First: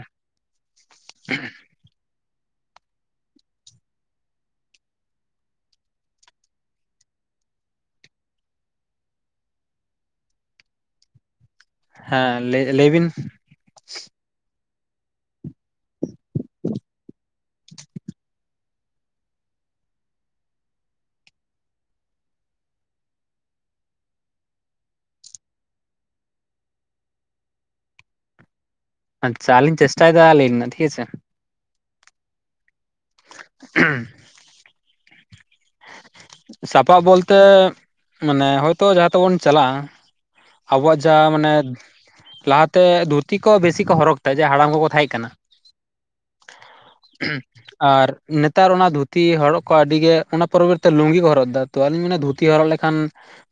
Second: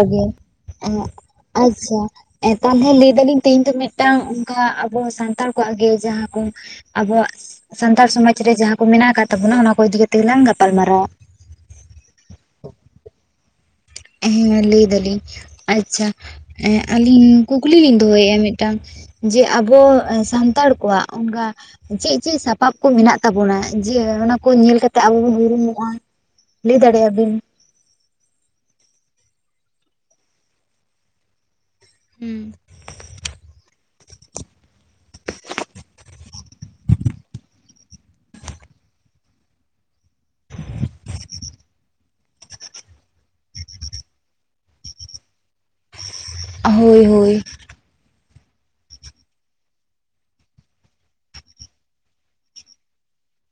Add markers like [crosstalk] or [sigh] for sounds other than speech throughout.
ᱟᱜᱮ ᱮᱸ ᱟᱡ᱾ ᱟᱪᱪᱷᱟ ᱮᱸ ᱛᱟᱦᱚᱞᱮ ᱞᱟᱹᱭ ᱫᱟᱞᱤᱧ ᱛᱮᱦᱤᱧ ᱫᱚ ᱢᱤᱫᱴᱟᱝ ᱚᱝᱠᱟ ᱟᱵᱚ ᱥᱟᱱᱛᱟᱲ ᱠᱚᱣᱟᱜ ᱜᱮ ᱡᱟᱦᱟᱸ ᱠᱚ, ᱟᱵᱚᱣᱟᱜ ᱥᱟᱱᱛᱟᱲ ᱥᱚᱢᱟᱡᱽ ᱨᱮ ᱡᱟᱦᱟᱸ ᱠᱚ ᱢᱮᱱᱟᱜ ᱟᱠᱟᱫ ᱛᱟᱵᱚᱱᱟ ᱚᱱᱟᱠᱩ ᱤᱫᱤ ᱠᱟᱛᱮ ᱜᱮᱞᱟᱝ ᱜᱟᱯᱟᱞ ᱢᱟᱨᱟᱨᱟᱣᱟ᱾ ᱦᱮᱸ ᱞᱟᱹᱭ ᱞᱟᱹᱭ ᱵᱤᱱ᱾ ᱦᱮᱸ ᱞᱟᱹᱭ ᱫᱟᱞᱤᱧ ᱟᱪᱪᱷᱟ ᱮᱸ ᱟᱹᱞᱤᱧ ᱠᱩᱠᱞᱤ ᱞᱤᱧ ᱫᱚᱦᱚᱭᱮᱼᱟ ᱢᱤᱫᱴᱟᱝ᱾ ᱡᱮ ᱟᱵᱚ ᱥᱟᱱᱛᱟᱲ ᱠᱚᱣᱟᱜ ᱚᱝᱠᱟ, ᱪᱮᱫ ᱪᱮᱫ ᱥᱟᱯᱟᱵ ᱠᱚ ᱢᱮᱱᱟᱜ ᱛᱟᱵᱚᱱᱟ? ᱡᱮ ᱚᱱᱟ ᱠᱚ ᱧᱮᱞ ᱠᱟᱛᱮᱜ ᱟᱵᱚ ᱵᱚᱱ ᱩᱨᱩᱢᱚᱜᱼᱟ, ᱞᱟᱹᱭ ᱫᱟᱲᱮᱭᱟᱜ ᱵᱤᱱ? ᱟᱪᱪᱷᱟ ᱟᱹᱞᱤᱧ ᱪᱮᱥᱴᱟᱭᱮᱫᱟ ᱞᱟᱹᱭ ᱨᱮᱱᱟ ᱴᱷᱤᱠ ᱟᱪᱷᱮ᱾ ᱦᱩᱸ, [unintelligible] ᱥᱟᱯᱟᱵ ᱵᱚᱞᱛᱮ ᱢᱟᱱᱮ ᱦᱳᱭᱛᱳ ᱡᱟᱦᱟᱸ ᱛᱮᱵᱚᱱ ᱪᱟᱞᱟᱜᱼᱟ, ᱟᱵᱚᱣᱟᱜ ᱡᱟ ᱢᱟᱱᱮᱫ, ᱞᱟᱦᱟᱛᱮ ᱫᱷᱩᱛᱤ ᱠᱚ ᱵᱮᱥᱤ ᱠᱚ ᱦᱚᱨᱚᱜᱽ ᱛᱟᱦᱮ ᱡᱮ ᱦᱟᱲᱟᱢ ᱠᱚᱠᱚ ᱛᱟᱦᱮᱸ ᱠᱟᱱᱟ᱾ ᱦᱳᱭ ᱦᱳᱭ ᱟᱨ ᱱᱮᱛᱟᱨ ᱚᱱᱟ ᱫᱷᱩᱛᱤ ᱦᱚᱲᱚᱜ ᱠᱚ ᱟᱹᱰᱤ ᱜᱮ ᱚᱱᱟ ᱯᱚᱨᱚᱵᱚᱨᱛᱮ ᱞᱩᱝᱜᱤ ᱠᱚ ᱦᱚᱨᱚᱜ ᱫᱟ ᱛᱚ ᱟᱹᱞᱤᱧ ᱢᱮᱱᱟ ᱫᱷᱩᱛᱤ ᱦᱚᱨᱚᱜ ᱞᱮᱠᱷᱟᱱ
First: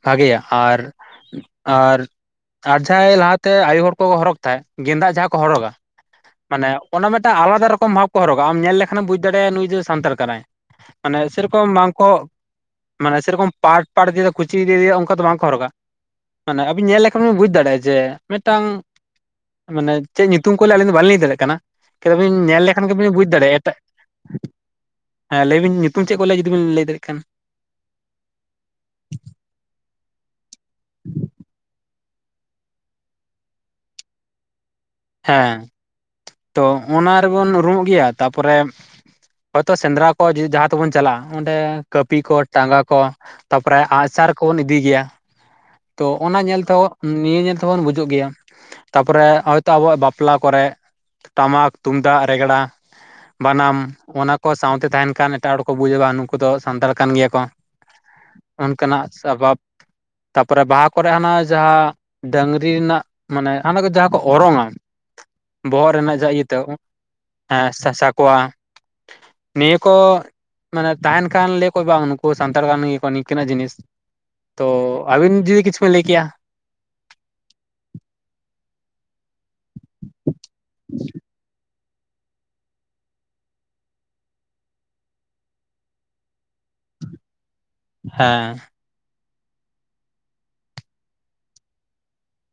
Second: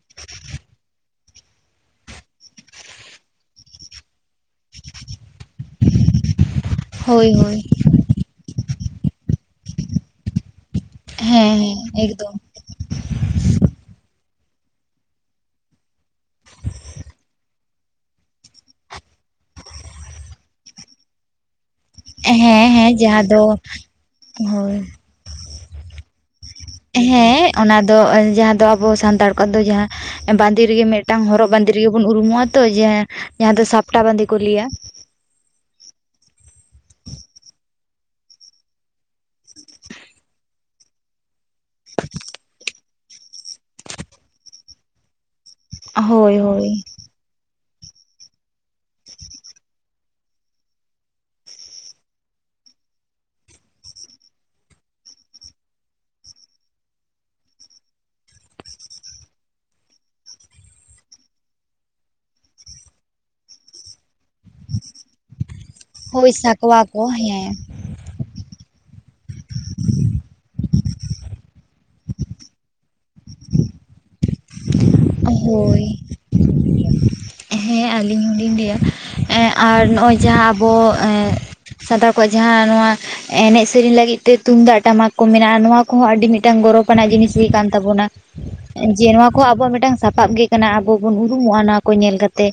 ᱵᱷᱟᱜᱮᱭᱟ ᱟᱨ, ᱟᱨ, ᱟᱨ ᱡᱟᱦᱟᱸᱭ ᱞᱟᱦᱟᱛᱮ ᱟᱭᱳ ᱦᱚᱲ ᱠᱚ ᱦᱚᱨᱚᱜᱽ ᱛᱟᱦᱮᱸ ᱜᱮᱸᱫᱟᱜ ᱡᱟᱦᱟᱸ ᱠᱚ ᱦᱚᱨᱚᱜᱟ ᱢᱟᱱᱮ, ᱚᱱᱟ ᱦᱳᱭ ᱢᱤᱫᱴᱟᱝ ᱦᱳᱭ ᱟᱞᱟᱫᱟ ᱨᱚᱠᱚᱢ ᱵᱷᱟᱵᱽ ᱠᱚ ᱦᱚᱨᱚᱜᱟ ᱟᱢ ᱧᱮᱞ ᱞᱮᱠᱷᱟᱱᱮᱢ ᱵᱩᱡᱽ ᱫᱟᱲᱮᱭᱟᱜᱼᱟ ᱱᱩᱭ ᱫᱚ ᱥᱟᱱᱛᱟᱲ ᱠᱟᱱᱟᱭ᱾ ᱢᱟᱱᱮ ᱦᱮᱸ ᱥᱮᱨᱚᱠᱚᱢ ᱦᱮᱸ ᱵᱟᱝᱠᱚ ᱮᱠᱫᱚᱢ ᱢᱟᱱᱮ ᱥᱮᱨᱚᱠᱚᱢ ᱯᱟᱴ ᱯᱟᱴ ᱫᱤᱭᱮ ᱫᱚ ᱠᱩᱪᱤ ᱫᱤᱭᱮ ᱫᱤᱭᱮ ᱚᱝᱠᱟ ᱫᱚ ᱵᱟᱝᱠᱚ ᱦᱚᱨᱚᱜᱟ᱾ ᱢᱟᱱᱮ ᱟᱵᱤᱱ ᱧᱮᱞ ᱞᱮᱠᱷᱟᱱ ᱵᱤᱱ ᱵᱩᱡᱽ ᱫᱟᱲᱮᱭᱟᱜᱼᱟ ᱡᱮ ᱢᱤᱫᱴᱟᱝ ᱢᱟᱱᱮ ᱪᱮᱫ ᱧᱩᱛᱩᱢ ᱠᱚ ᱞᱟᱹᱭᱟ ᱟᱹᱞᱤᱧ ᱫᱚ ᱵᱟᱞᱤᱧ ᱞᱟᱹᱭ ᱫᱟᱲᱮᱭᱟᱜ ᱠᱟᱱᱟ᱾ ᱠᱤᱱᱵᱤᱱ ᱧᱮᱞ ᱦᱮᱸ ᱞᱮᱠᱷᱟᱱ ᱦᱮᱸ ᱜᱮᱵᱤᱱ ᱡᱟᱦᱟᱸ ᱵᱩᱡᱽ ᱫᱚ ᱫᱟᱲᱮᱭᱟᱜᱼᱟ ᱮᱴᱟᱜ ᱦᱳᱭ ᱦᱮᱸ ᱞᱟᱹᱭᱵᱤᱱ ᱧᱩᱛᱩᱢ ᱪᱮᱫ ᱠᱚ ᱞᱮ ᱡᱩᱫᱤ ᱵᱤᱱ ᱞᱟᱹᱭᱟᱲᱮ ᱠᱷᱟᱱ? ᱦᱮᱸ ᱚᱱᱟ ᱫᱚ ᱡᱟᱦᱟᱸ ᱫᱚ ᱟᱵᱚ ᱥᱟᱱᱛᱟᱲ ᱠᱚᱣᱟᱜ ᱫᱚ ᱡᱟᱦᱟᱸ ᱵᱟᱸᱫᱮ ᱨᱮᱜᱮ ᱢᱤᱫᱴᱟᱝ ᱦᱚᱨᱚᱜ ᱵᱟᱸᱫᱮ ᱨᱮᱜᱮ ᱵᱚᱱ ᱩᱨᱩᱢᱚᱜᱼᱟ ᱛᱚ ᱡᱮ ᱡᱟᱦᱟᱸ ᱫᱚ ᱥᱟᱯᱴᱟ ᱵᱟᱸᱫᱮ ᱠᱚ ᱞᱟᱹᱭᱟ᱾ ᱦᱮᱸ ᱛᱚ ᱚᱱᱟ ᱨᱮᱵᱚᱱ ᱩᱨᱩᱢᱚᱜ ᱜᱮᱭᱟ ᱛᱟᱨᱯᱚᱨᱮ ᱦᱳᱭᱛᱳ ᱥᱮᱸᱫᱽᱨᱟ ᱠᱚ ᱡᱩᱫᱤ ᱡᱟᱦᱟᱸ ᱛᱮᱵᱚᱱ ᱪᱟᱞᱟᱜᱼᱟ᱾ ᱚᱸᱰᱮ ᱠᱟᱹᱯᱤ ᱠᱚ ᱴᱟᱸᱜᱟ ᱠᱚ ᱛᱟᱯᱚᱨᱮ ᱟᱜᱪᱟᱨ ᱠᱚᱵᱚᱱ ᱤᱫᱤ ᱜᱮᱭᱟ᱾ ᱛᱚ ᱦᱳᱭ ᱚᱱᱟ ᱧᱮᱞ ᱦᱳᱭ ᱛᱮᱦᱚᱸ ᱱᱤᱭᱟᱹ ᱧᱮᱞ ᱛᱮᱦᱵᱚᱱ ᱵᱩᱡᱩᱜ ᱜᱮᱭᱟ ᱛᱟᱯᱚᱨᱮ ᱛᱚ ᱟᱵᱚᱣᱟᱜ ᱵᱟᱯᱞᱟ ᱠᱚᱨᱮᱫ ᱴᱟᱢᱟᱠ ᱛᱩᱢᱫᱟᱜ ᱨᱮᱜᱽᱲᱟ᱾ ᱵᱟᱱᱟᱢ ᱚᱱᱟ ᱠᱚ ᱥᱟᱶᱛᱮ ᱛᱟᱦᱮᱱ ᱠᱷᱟᱱ ᱮᱴᱟᱜ ᱦᱚᱲ ᱠᱚ ᱵᱩᱡᱟ ᱵᱟ ᱱᱩᱠᱩ ᱫᱚ ᱥᱟᱱᱛᱟᱲ ᱠᱟᱱ ᱜᱮᱭᱟ ᱠᱚ᱾ ᱚᱱᱠᱟᱱᱟᱜ ᱥᱟᱯᱟᱵ᱾ ᱛᱟᱯᱚᱨᱮ ᱵᱟᱦᱟ ᱠᱚᱨᱮ ᱦᱟᱱᱟ ᱡᱟᱦᱟᱸ ᱰᱟᱝᱨᱤ ᱨᱮᱱᱟᱜ ᱢᱟᱱᱮ ᱦᱟᱱᱟ ᱠᱚ ᱡᱟᱦᱟᱸ ᱠᱚ ᱚᱨᱚᱝᱟ ᱵᱚᱦᱚᱜ ᱨᱮᱱᱟᱜ ᱡᱟ ᱦᱳᱭ ᱤᱭᱟᱛᱮ ᱥᱟᱠᱣᱟ ᱠᱚ ᱦᱮᱸ ᱥᱟᱸ ᱥᱟᱠᱚᱣᱟ᱾ ᱱᱤᱭᱟ ᱠᱚ ᱢᱟᱱᱮ ᱛᱟᱦᱮᱱ ᱠᱷᱟᱱ ᱞᱟᱹᱭᱟᱠᱚ ᱵᱟᱝ ᱱᱩᱠᱩ ᱥᱟᱱᱛᱟᱲ ᱠᱟᱱ ᱜᱮ ᱠᱚ ᱱᱤᱝᱠᱟᱹᱱᱟᱜ ᱡᱤᱱᱤᱥ᱾ ᱛᱚ ᱟᱹᱵᱤᱱ ᱡᱩᱫᱤ ᱠᱤᱪᱷᱩ ᱦᱳᱭ ᱵᱤᱱ ᱞᱟᱹᱭ ᱠᱮᱭᱟ᱾ ᱦᱮᱸ ᱟᱹᱞᱤᱧ ᱦᱚᱞᱤᱧ ᱞᱟᱹᱭᱟ ᱮᱸᱜ ᱟᱨ ᱱᱚᱜᱼᱚᱭ ᱡᱟᱦᱟᱸ ᱟᱵᱚ ᱮᱸᱜ ᱥᱟᱱᱛᱟᱲ ᱠᱚᱣᱟᱜ ᱡᱟᱦᱟᱸ ᱱᱚᱣᱟ ᱮᱱᱮᱡ ᱥᱮᱨᱮᱧ ᱞᱟᱹᱜᱤᱫ ᱛᱮ ᱛᱩᱢᱫᱟᱜ ᱴᱟᱢᱟᱠ ᱠᱚ ᱢᱮᱱᱟᱜᱼᱟ ᱾ ᱱᱚᱣᱟ ᱠᱚᱦᱚᱸ ᱟᱹᱰᱤ ᱢᱤᱫᱴᱟᱝ ᱜᱚᱨᱚᱵᱽ᱾ ᱚᱱᱟ ᱡᱤᱱᱤᱥ ᱜᱮ ᱠᱟᱱ ᱛᱟᱵᱚᱱᱟ ᱦᱮᱸ ᱾ ᱡᱮ ᱱᱚᱶᱟ ᱠᱚ ᱟᱵᱚᱣᱟᱜ ᱢᱤᱫᱴᱟᱝ ᱥᱟᱯᱟᱵ ᱜᱮ ᱠᱟᱱᱟ ᱟᱵᱚ ᱵᱚᱱ ᱩᱨᱩᱢᱚᱜᱼᱟ ᱱᱚᱣᱟ ᱠᱚ ᱧᱮᱞ ᱠᱟᱛᱮ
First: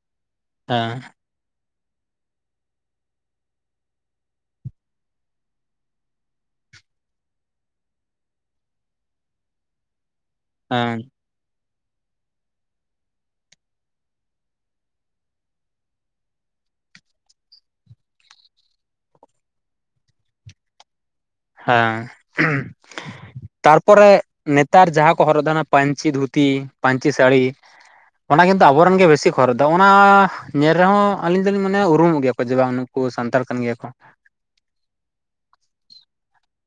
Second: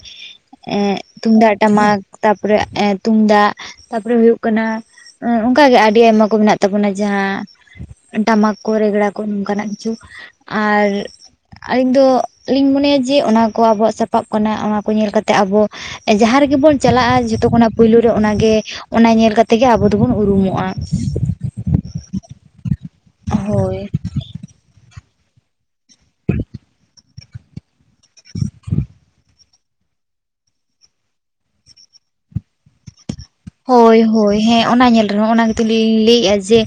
ᱮᱸ ᱦᱮᱸ ᱛᱩᱢᱫᱟᱜ ᱴᱟᱢᱟᱠ ᱛᱟᱯᱚᱨᱮ ᱮᱸ ᱛᱩᱢᱫᱟᱜ ᱛᱟᱯᱚᱨᱮ ᱦᱩᱭᱩᱜ ᱠᱟᱱᱟ ᱚᱱᱠᱟᱜᱮ ᱟᱹᱰᱤ ᱟᱭᱢᱟ ᱠᱚ ᱢᱮᱱᱟᱜ ᱛᱟᱵᱚᱱᱟ ᱡᱟᱦᱟᱸ ᱴᱟᱢᱟᱠ ᱠᱚ ᱨᱮᱜᱽᱲᱟ ᱠᱚ ᱱᱚᱝᱠᱟᱱᱟᱜ ᱠᱤᱪᱷᱩ᱾ ᱟᱨ ᱦᱮᱸ ᱟᱹᱞᱤᱧ ᱫᱚ ᱞᱤᱧ ᱢᱚᱱᱮᱭᱟ ᱡᱮ ᱚᱱᱟ ᱠᱚ ᱟᱵᱚᱣᱟᱜ ᱥᱟᱯᱟᱵ ᱠᱟᱱᱟ ᱾ ᱚᱱᱟ ᱠᱚ ᱧᱮᱞ ᱠᱟᱛᱮ ᱟᱵᱚ ᱡᱟᱦᱟᱸ ᱨᱮᱜᱮ ᱵᱚᱱ ᱪᱟᱞᱟᱜ-ᱟ ᱡᱷᱚᱛᱚ ᱠᱷᱚᱱᱟᱜ ᱯᱩᱭᱞᱩ ᱨᱮ ᱚᱱᱟᱜᱮ ᱚᱱᱟ ᱧᱮᱞ ᱠᱟᱛᱮᱜ ᱜᱮ ᱟᱵᱚ ᱫᱚᱵᱚᱱ ᱩᱨᱩᱢᱚᱜ-ᱟ ᱦᱮᱸ ᱦᱳᱭ ᱛᱟᱨᱯᱚᱨᱮ ᱱᱮᱛᱟᱨ ᱡᱟᱦᱟᱸ ᱠᱚ ᱦᱚᱨᱚᱜ ᱫᱟ ᱱᱟ ᱯᱟᱹᱧᱪᱤ ᱫᱷᱩᱛᱤ, ᱯᱟᱹᱧᱪᱤ ᱥᱟᱹᱲᱤ, ᱚᱱᱟ ᱜᱮᱛᱚ ᱟᱵᱚᱨᱮᱱ ᱜᱮ ᱵᱮᱥᱤ ᱠᱚ ᱦᱚᱨ ᱫᱚ ᱚᱱᱟ ᱧᱮᱞ ᱨᱮᱦᱚᱸ ᱟᱹᱞᱤᱧ ᱫᱚᱞᱤᱧ ᱢᱟᱱᱮ ᱩᱨᱩᱢᱚᱜ ᱜᱮᱭᱟ ᱯᱟᱪᱮ ᱵᱟᱝ ᱱᱩᱠᱩ ᱥᱟᱱᱛᱟᱲ ᱠᱟᱱ ᱜᱮᱭᱟ ᱠᱚ ᱦᱳᱭ ᱦᱳᱭ ᱦᱮᱸ ᱚᱱᱟ ᱧᱮᱞ ᱨᱮᱦᱚᱸ, ᱚᱱᱟ ᱜᱮᱛᱚ ᱞᱤᱧ ᱞᱟᱹᱭᱮᱜ-ᱟ ᱡᱮ,